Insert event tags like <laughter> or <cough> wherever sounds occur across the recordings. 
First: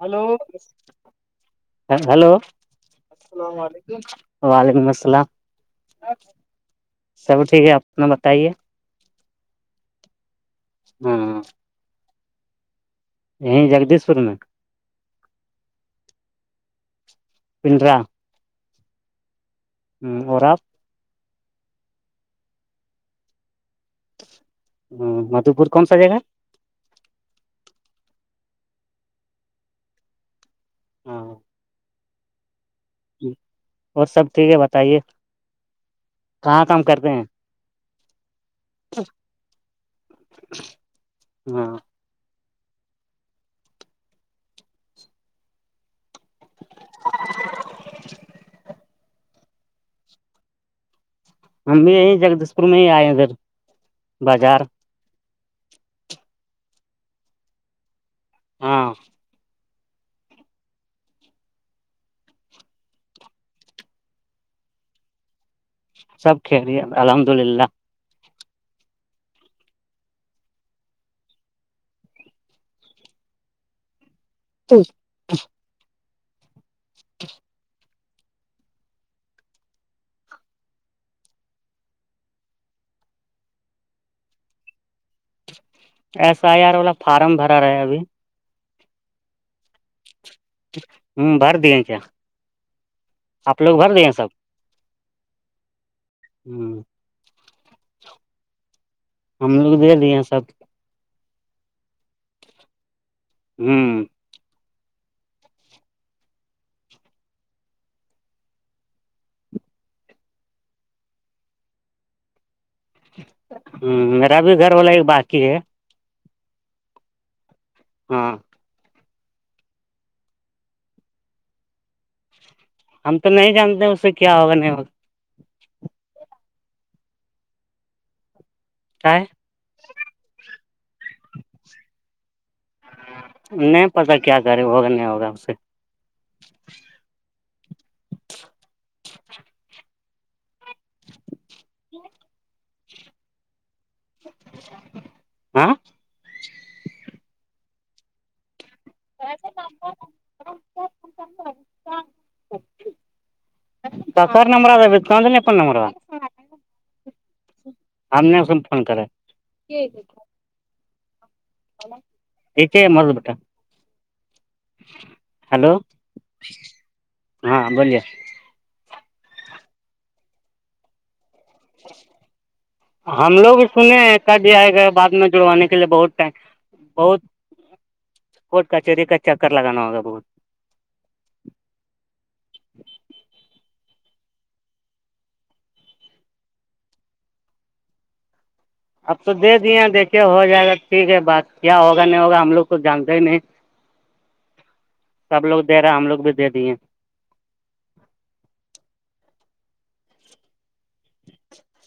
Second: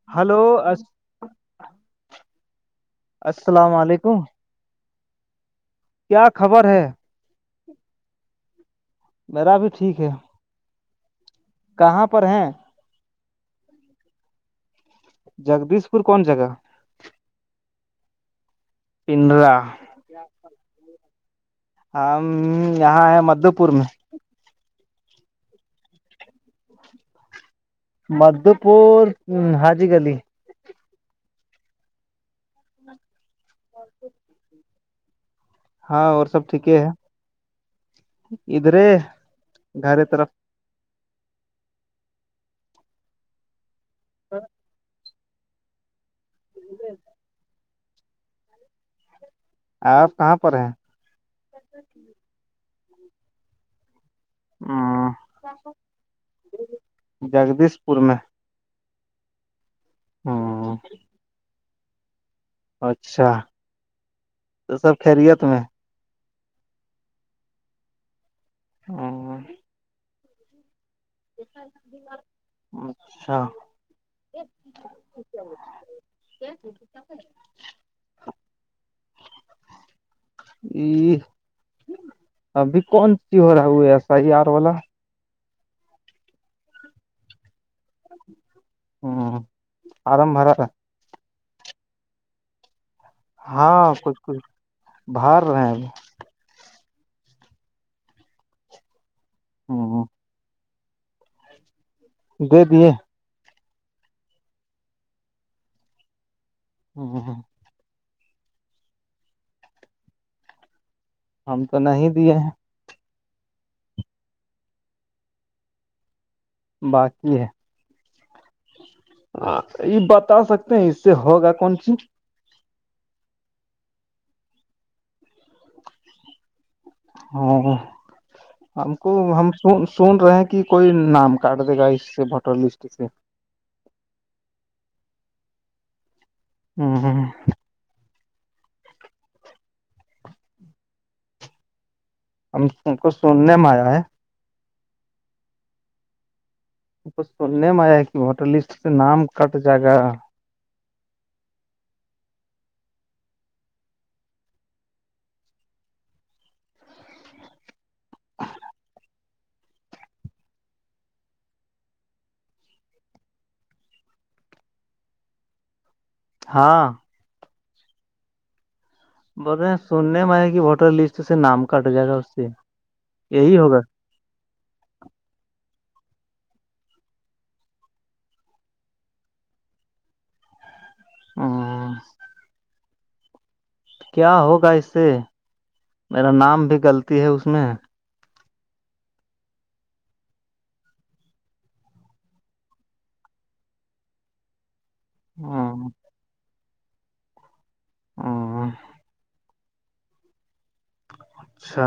hello ہ hello السلام علیکم وعلیکم السلام کیا خبر ہے سب ٹھیک ہے اپنا بتائیے میرا بھی ٹھیک ہے ہاں ہ کہاں پر ہیں یہ جگدیش پور میں جگدیش پور کون جگہ پنڈرا پنڈرا اور ہم یہاں ہے مدھو پور میں ہ مدھو پور کون سا جگہ مدو پور ہاجی گلی ہاں اور سب ٹھیک ہے بتائیے ہاں اور سب کہاں ٹھیک کام ہے کرتے ہیں ادھرے گھر طرف ہاں تو ج آپ کہاں پر ہیں ہم بھی یہیں جگدیش پور میں ہی آئے ادھر بازار ہوں جگدیش پور میں ہاں ہاں اچھا تو سب خیریت میں سب کری الحمد للہ اور اچھا ت یہ ابھی کون سی ہو رہا ہو ہے ایسا ہی آر والا ایس آئی آر والا فارم بھرا رہا ہے ابھی ہوں آرم بھر رہا ہوں بار دی جچ ہاں کچھ کچھ بر رہے ہیں اب ہوں ہم لوگ دے ہ دیے ہیں سب دے دیے ہوں ہ ہاں ہم تو نہیں دیے ہیں ہ میرا بھی گھر والا ایک باقی ہے باقی ہے ہاں ہاں یہ بتا سکتے ہیں اس سے ہوگا کون سی ہم تو نہیں جانتے اس سے کیا ہوگا نہیں ہاں ہم کو ہے ہم سن رہے کہ کوئی نام کاٹ دے گا اس سے ووٹر لسٹ سے نہیں پتا کیا کرے ہوگا نہیں ہوگا اس سے ہوں ہم س کو سننے میں آیا ہے ہاں کچ سننے میں آیا ہے کہ ووٹر لسٹ سے نام کرسا کٹ جائے کام گا کر کفر نمبر تھاا بتکد نہیں اپ نمبر تھاا آ نے سم فون کرا یک مر بیٹا ہلو ہاں ہاں بولیے بولے سننے میں ہے کہ ووٹر لسٹ سے نام کٹ جائے گا اس سے یہی ہوگا کا د آئے گا بات میں جڑوانے کے لیے بہت ٹائم بہت کوٹ کچہری کا چکر لگانا ہوگا بہت ہ کیا ہوگا اس سے میرا نام بھی غلطی ہے اس میں اب تو دے دیے دیکھیے ہو جائے گا ٹھیک ہے بات کیا ہوگا نہیں ہوگا ہم لوگ کو جانتے ہی نہیں سب لوگ ہ دے رہے ہے ہم لوگ بھی دے دی ہیں ہ اچھا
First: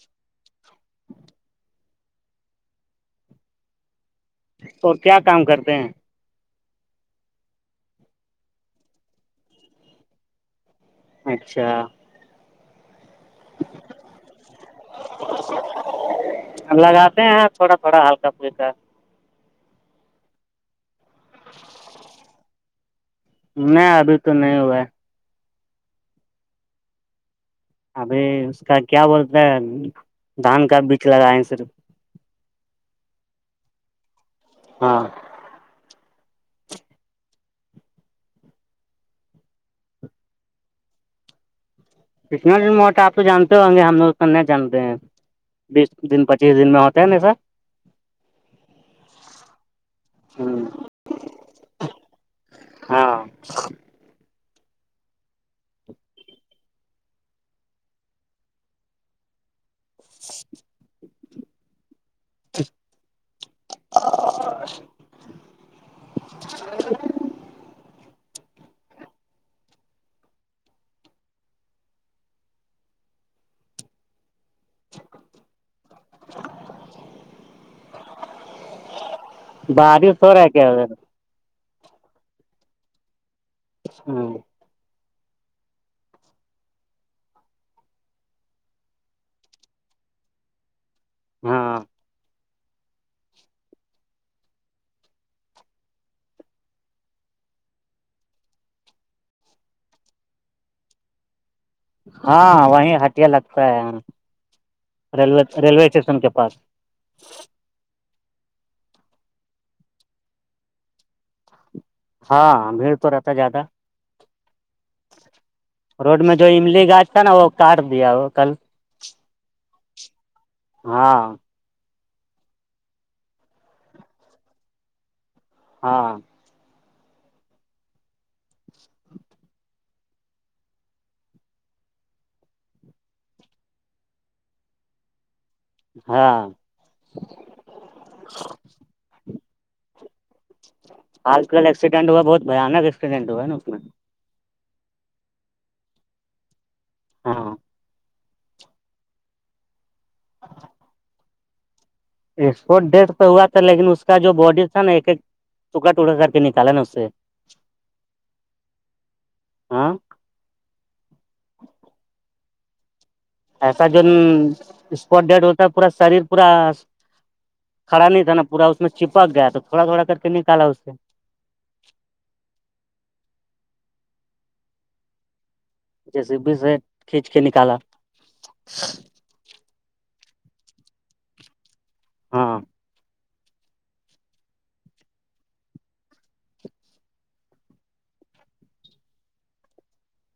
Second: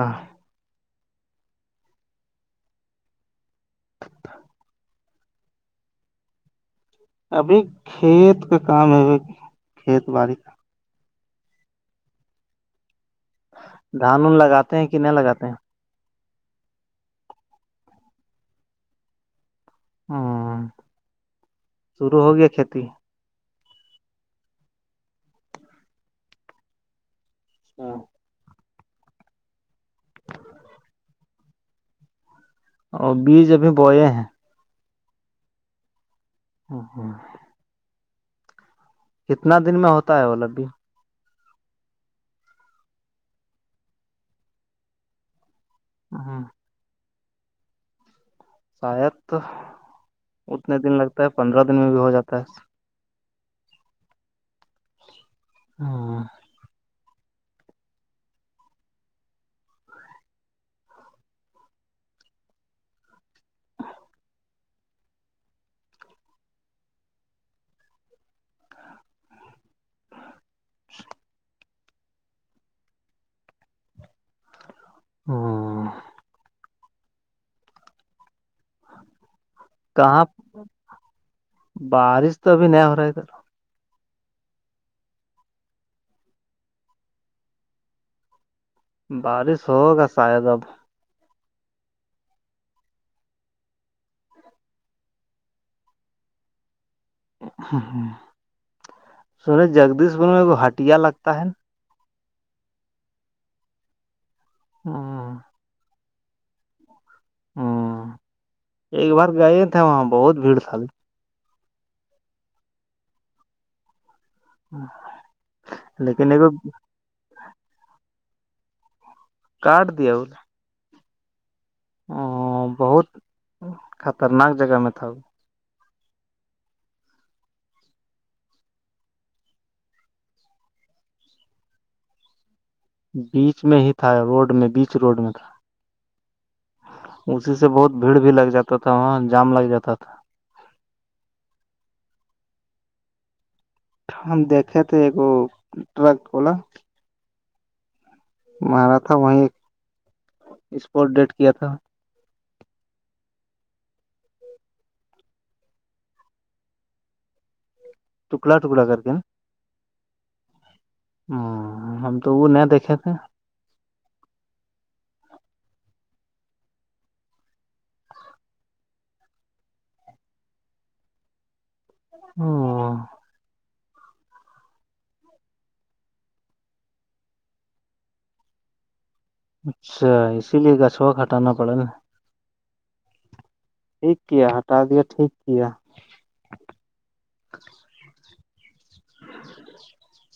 اور کیا کام کرتے ہیں ابھی کھیت کا کام ہےب کھیت باڑی کا اچھا دھان اون لگاتے ہیں کہ نہیں لگاتے ہیں لگاتے ہیں تھوڑا تھوڑا ہلکا پھلکا ہوں شروع ہو گیا کھیتی نہیں ابھی تو نہیں ہوا ہے ابھی اس کا کیا بولتے ہیں دھان کا بیج لگاائے صرف اور بیج ابھی بوئے ہیں ہاں ہ ہاں کتنا دن میں ہوتا ہے وہ لب بھی اتنا دن موٹ آپ تو جانتے ہوں گے ہم لوگ کر جانتے ہیں بیس دن ہ پچیس دن میں ہوتے ہیں ن سر شاید تو اتنے دن لگتا ہے پندرہ دن میں بھی ہو جاتا ہے ہاں ہاں ہ <inaudible> باد کہاں سو رہ کیاا بارش تو ابھی نہیں ہو رہا ہے ت ہاں بارش ہوگا شاید اب ہاں ہ ہ سنیں جگدیش پور میں ہٹیا لگتا ہے نا ہاں وہیں ہٹیا لگتا ہے ریوے ہ ریلوے اسٹیشن کے پاس جی ہوں ایک بار گئے تھے وہاں بہت بھیڑ سالی ہاں بھیڑ تو رہتا ہے زیادہ ہاں روڈ میں جو املی گاھ تھا نا وہ کاٹ دیا وہ کل کارڈ دیا بلا ہاں ا بہت خطرناک جگہ میں تھا ہاں بیچ میں ہی تھا روڈ میں بیچ روڈ میں تھا ہاں اسی سے بہت بھیڑ بھی لگ جاتا تھا وہاں جام لگ جاتا تھا آج کل ایکسیڈنٹ ہوا بہت بانک ایکسیڈینٹ ہوا نا اس میں ہم دیکھے تھے اگو ٹرک واللا ہاں مارا تھا وہیں ایک اسپورٹ ڈیٹ کیا تھا ایکپورٹ ڈیھ پہ ہوا تھا لیکن اس کا جو باڈی تھا نا ایک ایک چکاٹڑا سارکے نکاللا نستے ٹکڑا ٹکڑا کر د نا ہاں ہ ہم تو وہ نہیں دیکھے تھے ایسا جون اسپٹ ڈیڈ ہوتا پورا شریر پورا کھا نہیں تھا نا پورا اس میں چپک گیا تو تھوڑا تھوڑا کر کے نکالا اس سے ہ ج جی س بی سے کھینچ کے نکالا اچھا اسی لیے گچھوا کٹانا پڑا نا ہاں ٹھ کیایا ہٹا دیا ٹھیک کیایا <inaudible>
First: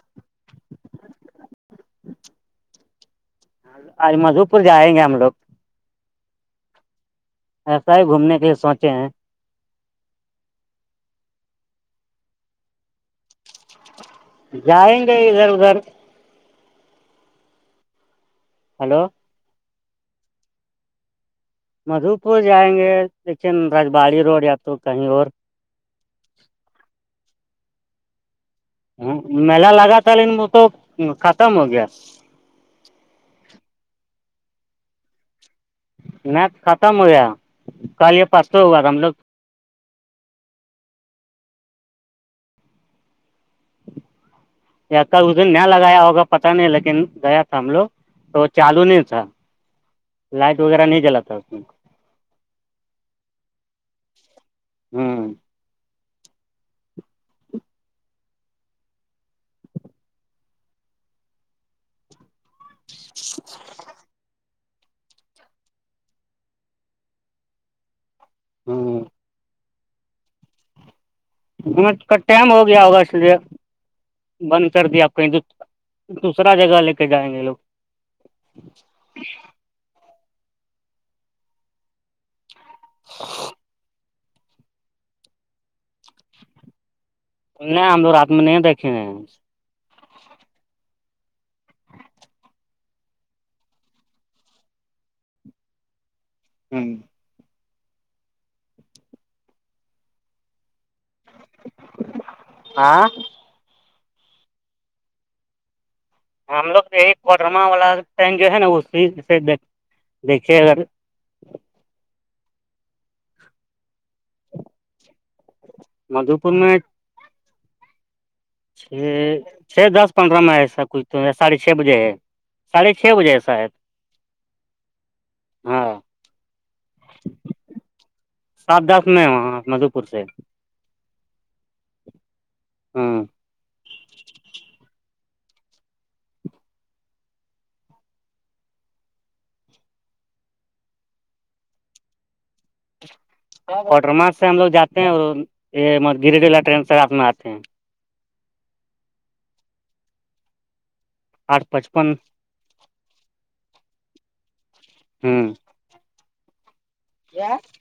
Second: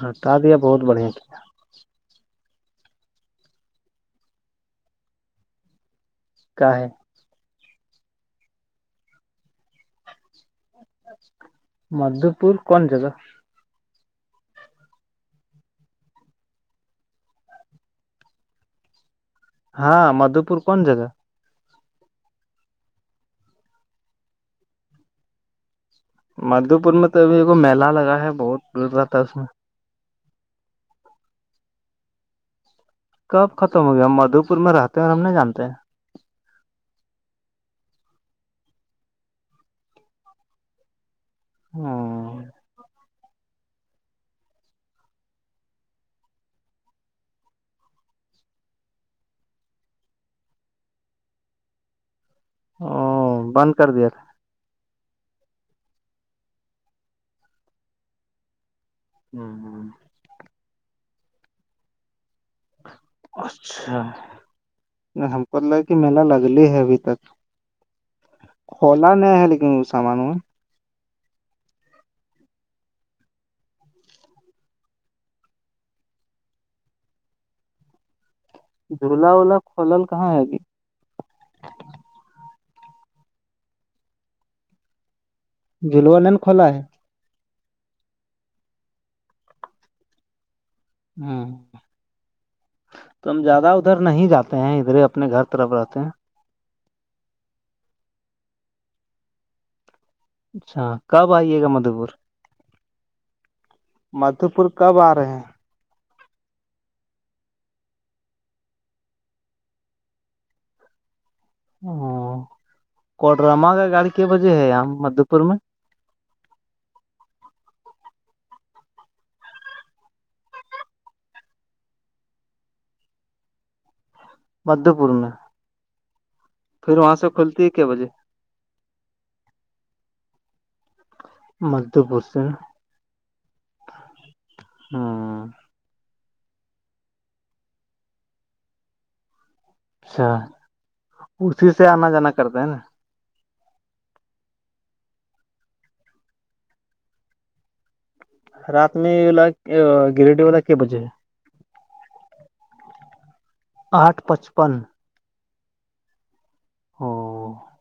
ہٹا دیا بہت بڑھیا کیا ا مدھو پور جائیں گے ہم لوگ کا ہے ایسا ہی گھومنے کے لیے سوچے ہیں مدھو پور کون ج گا جائیں گے ادھر ادھر ہلو ہاں مدھو پور کون جگہ مدھو پور جائیں گے دیکھیے رجباڑی روڈ یا تو کہیں اور مادو پور میں تو ابھی ایکو میلا لگا ہے بہت بھیڑ ہ رہتا ہے اس میں میلا لگا تھا لن وہ تو ختم ہو گیا کب ختم ہو گیا ہم مدو پور میں رہتے ہیں اور ہم نہیں جانتے ہیں میں ختم ہویا کل یہ پانچ سو ہو گا تھا ہم لوگ ہاں ک اس دن ن لگایا ہوگا پت نہیں لیکن گیا تھا ہم لوگ تو وہ چالو نہیں تھا لائٹ وغیرہ نہیں جلاتا اس میں او بند کر دیا تھا ہوں ہوں ہوں اچھا ہم کو ل کہ میلا لگل ہے ابھی تک ہوں خولا نہیں ہے لیکن وہ سامان و ہم کا ٹائم ہو گیا ہوگا اس لیے بند کر دیا آپ کہیں تو دوسرا جگہ لے کے جائیں گے لوگ جھولا وولا کھولل کہاں ہے ابھی رععک جولو نین کولا ہے نہیں ہم ل رات میں نہیں دھھیے ہاں تو ہم زیادہ ادھر نہیں جاتے ہیں ادھرے اپنے گھر طرف رہتے ہیں ہوں اچھا کب آئیے گا مدو پور آ مادھو پور کب آ رہے ہیں ہم لوگ ایک کوٹرما والا ین جو ہے نا اسی سے دیکھیے اگر ہ کوڈرما کا گاڑی کے بجے ہے یہاں مدھو پور میں مادھوپور میں چھ چھ دس پندرہ میں ایسا کچھ تو ہے ساڑھے چھ بجے ہے ساھے چھ بجے ایسا ہے مدھے پور میں پھر وہاں سے کھلتی ہے کیا بجے سات دس میں وہاں مدو پور سے مد پچم ہوں ہوں اچھا اسسی سے آنا جانا کرتے ہیں نا وٹر مارک سے ہم لوگ جات ہیں اور یہ گری ولا ٹرین سےات میں آتے ہیں رات میںلا گریڈ ولا کی بجے آٹھ پچپن آٹھ پچپن ہوں او اچھا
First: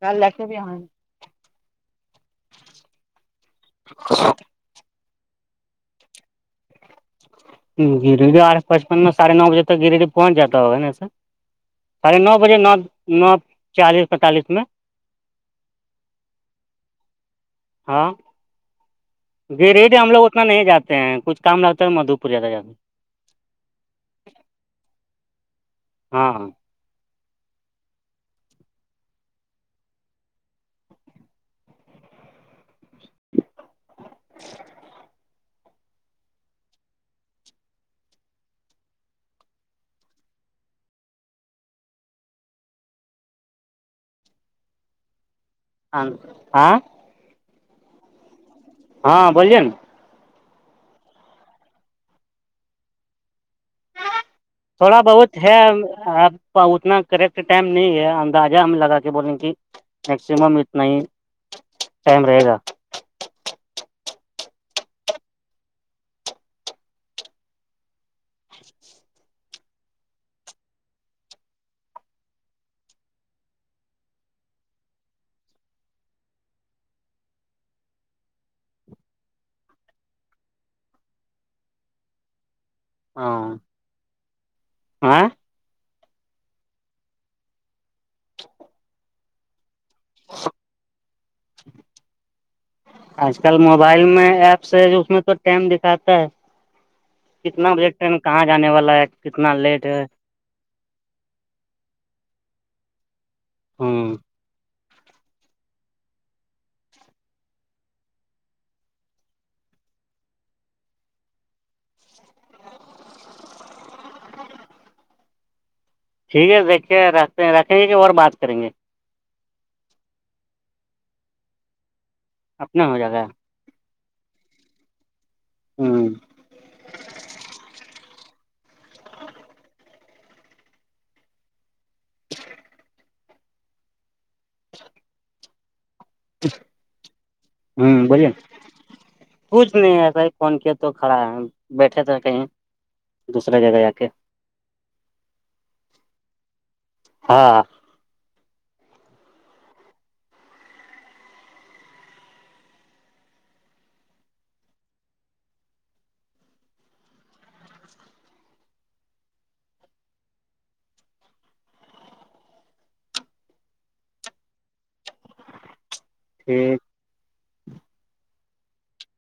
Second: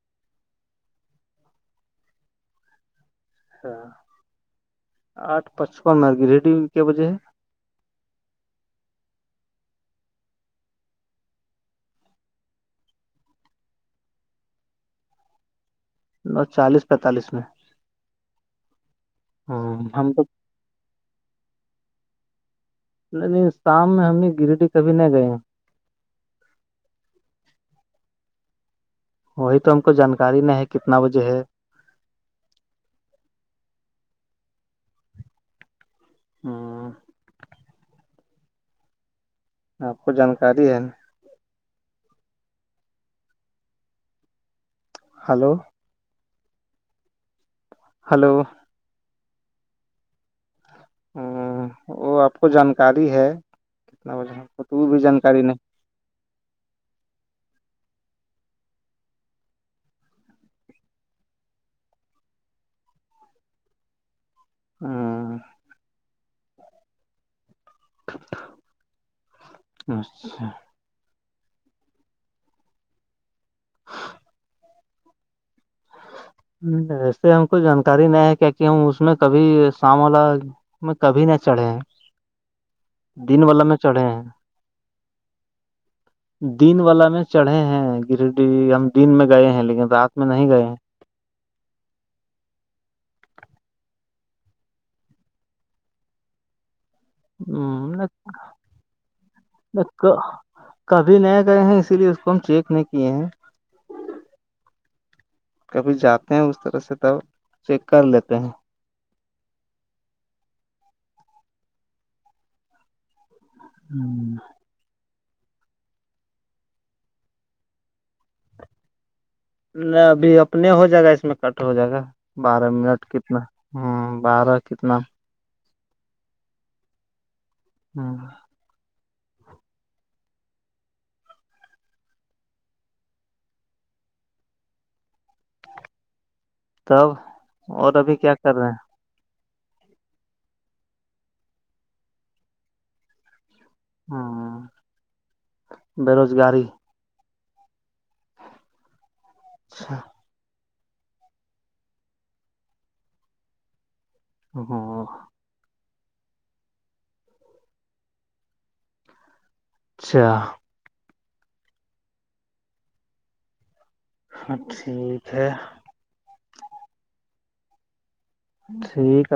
کل ل کے بھی آاں اچ آٹھ پچپن مر گی ریڈی میں کیا بجے ہے گری پچپن میں ساھے نو بجے تک گریے پہنچ جاتا ہو نے ساڑھے نو بجے نو نو چالیس پینتالیس میں ن چالیس پینتالیس میں ہ گیرییٹ ہم لوگ تو اتنا نہیں جاتے ہیں کچھ کام لگتا ہے مدھو پور زیادہ جاتے ہیں نہیں نہیں شام میں ہم نے گریٹی کبھی نہیں گئے ہاں ہاں وہی تو ہم کو جانکاری نہیں ہے کتنا بجے ہے ہاں آپ کو جانکاری ہے نا ہلو ہاں ہاں ہلو ہاں بولے ہ وہ آپ کو جانکاری ہے کتنا بجے آپ کو تو تھوڑا بھی بہت جانکاری نہیں ہےب اتنا کریکٹ ٹائم نہیں ہے اندازہ ہم لگا کے بولیں کہ میکسیمم اتنا ہی ٹائم رہے گا اہا <unintelligible> وسے ہم کو جانکاری نہیں ہے کیا کہ ہم اس میں کبھی سام والا میں کبھی نہ چڑھے ہیں دن ہاں والا میں چڑھے ہیں ہاں دن والا میں چڑھے ہیں گرڈی ہم دن میں گئے ہیں لیکن رات میں نہیں گئے ہیں <unintelligible> آج کل موبائل میں ایپس ہے اس میں تو ٹائم دکھاتا ہے کتنا بجے ٹرین کہاں جانے والا ہے کتنا لیٹ ہے کبھی نئے کرے ہیں اسی لیے اس کو ہم چیک نہیں کیے ہیں <unintelligible> کبھی جاتے ہیں اس طرح سے تب چیک کر لیتے ہیں <unintelligible> ٹھیک ہے دیکھیے رکھتے ہیں رکھیں گے کہ اور بات کریں گے ن ابھی اپنے ہو جائے گا اس میں کٹ ہو جائے گا بارہ اپنا ہو منٹ جائے گا کتنا ہوں بارہ کتنا <unintelligible> <unintelligible> تب اور ابھی کیا کر رہے <unintelligible> ہیں کچھ نہیں ایسا ہی فون کیا تو کھڑا ہے بیٹھے تھے کہیں اس نے کیا کہا یار ہوں بےروزگاری ہا <unintelligible> <unintelligible> اچھا ہاں ٹھیک ہے <unintelligible> <unintelligible>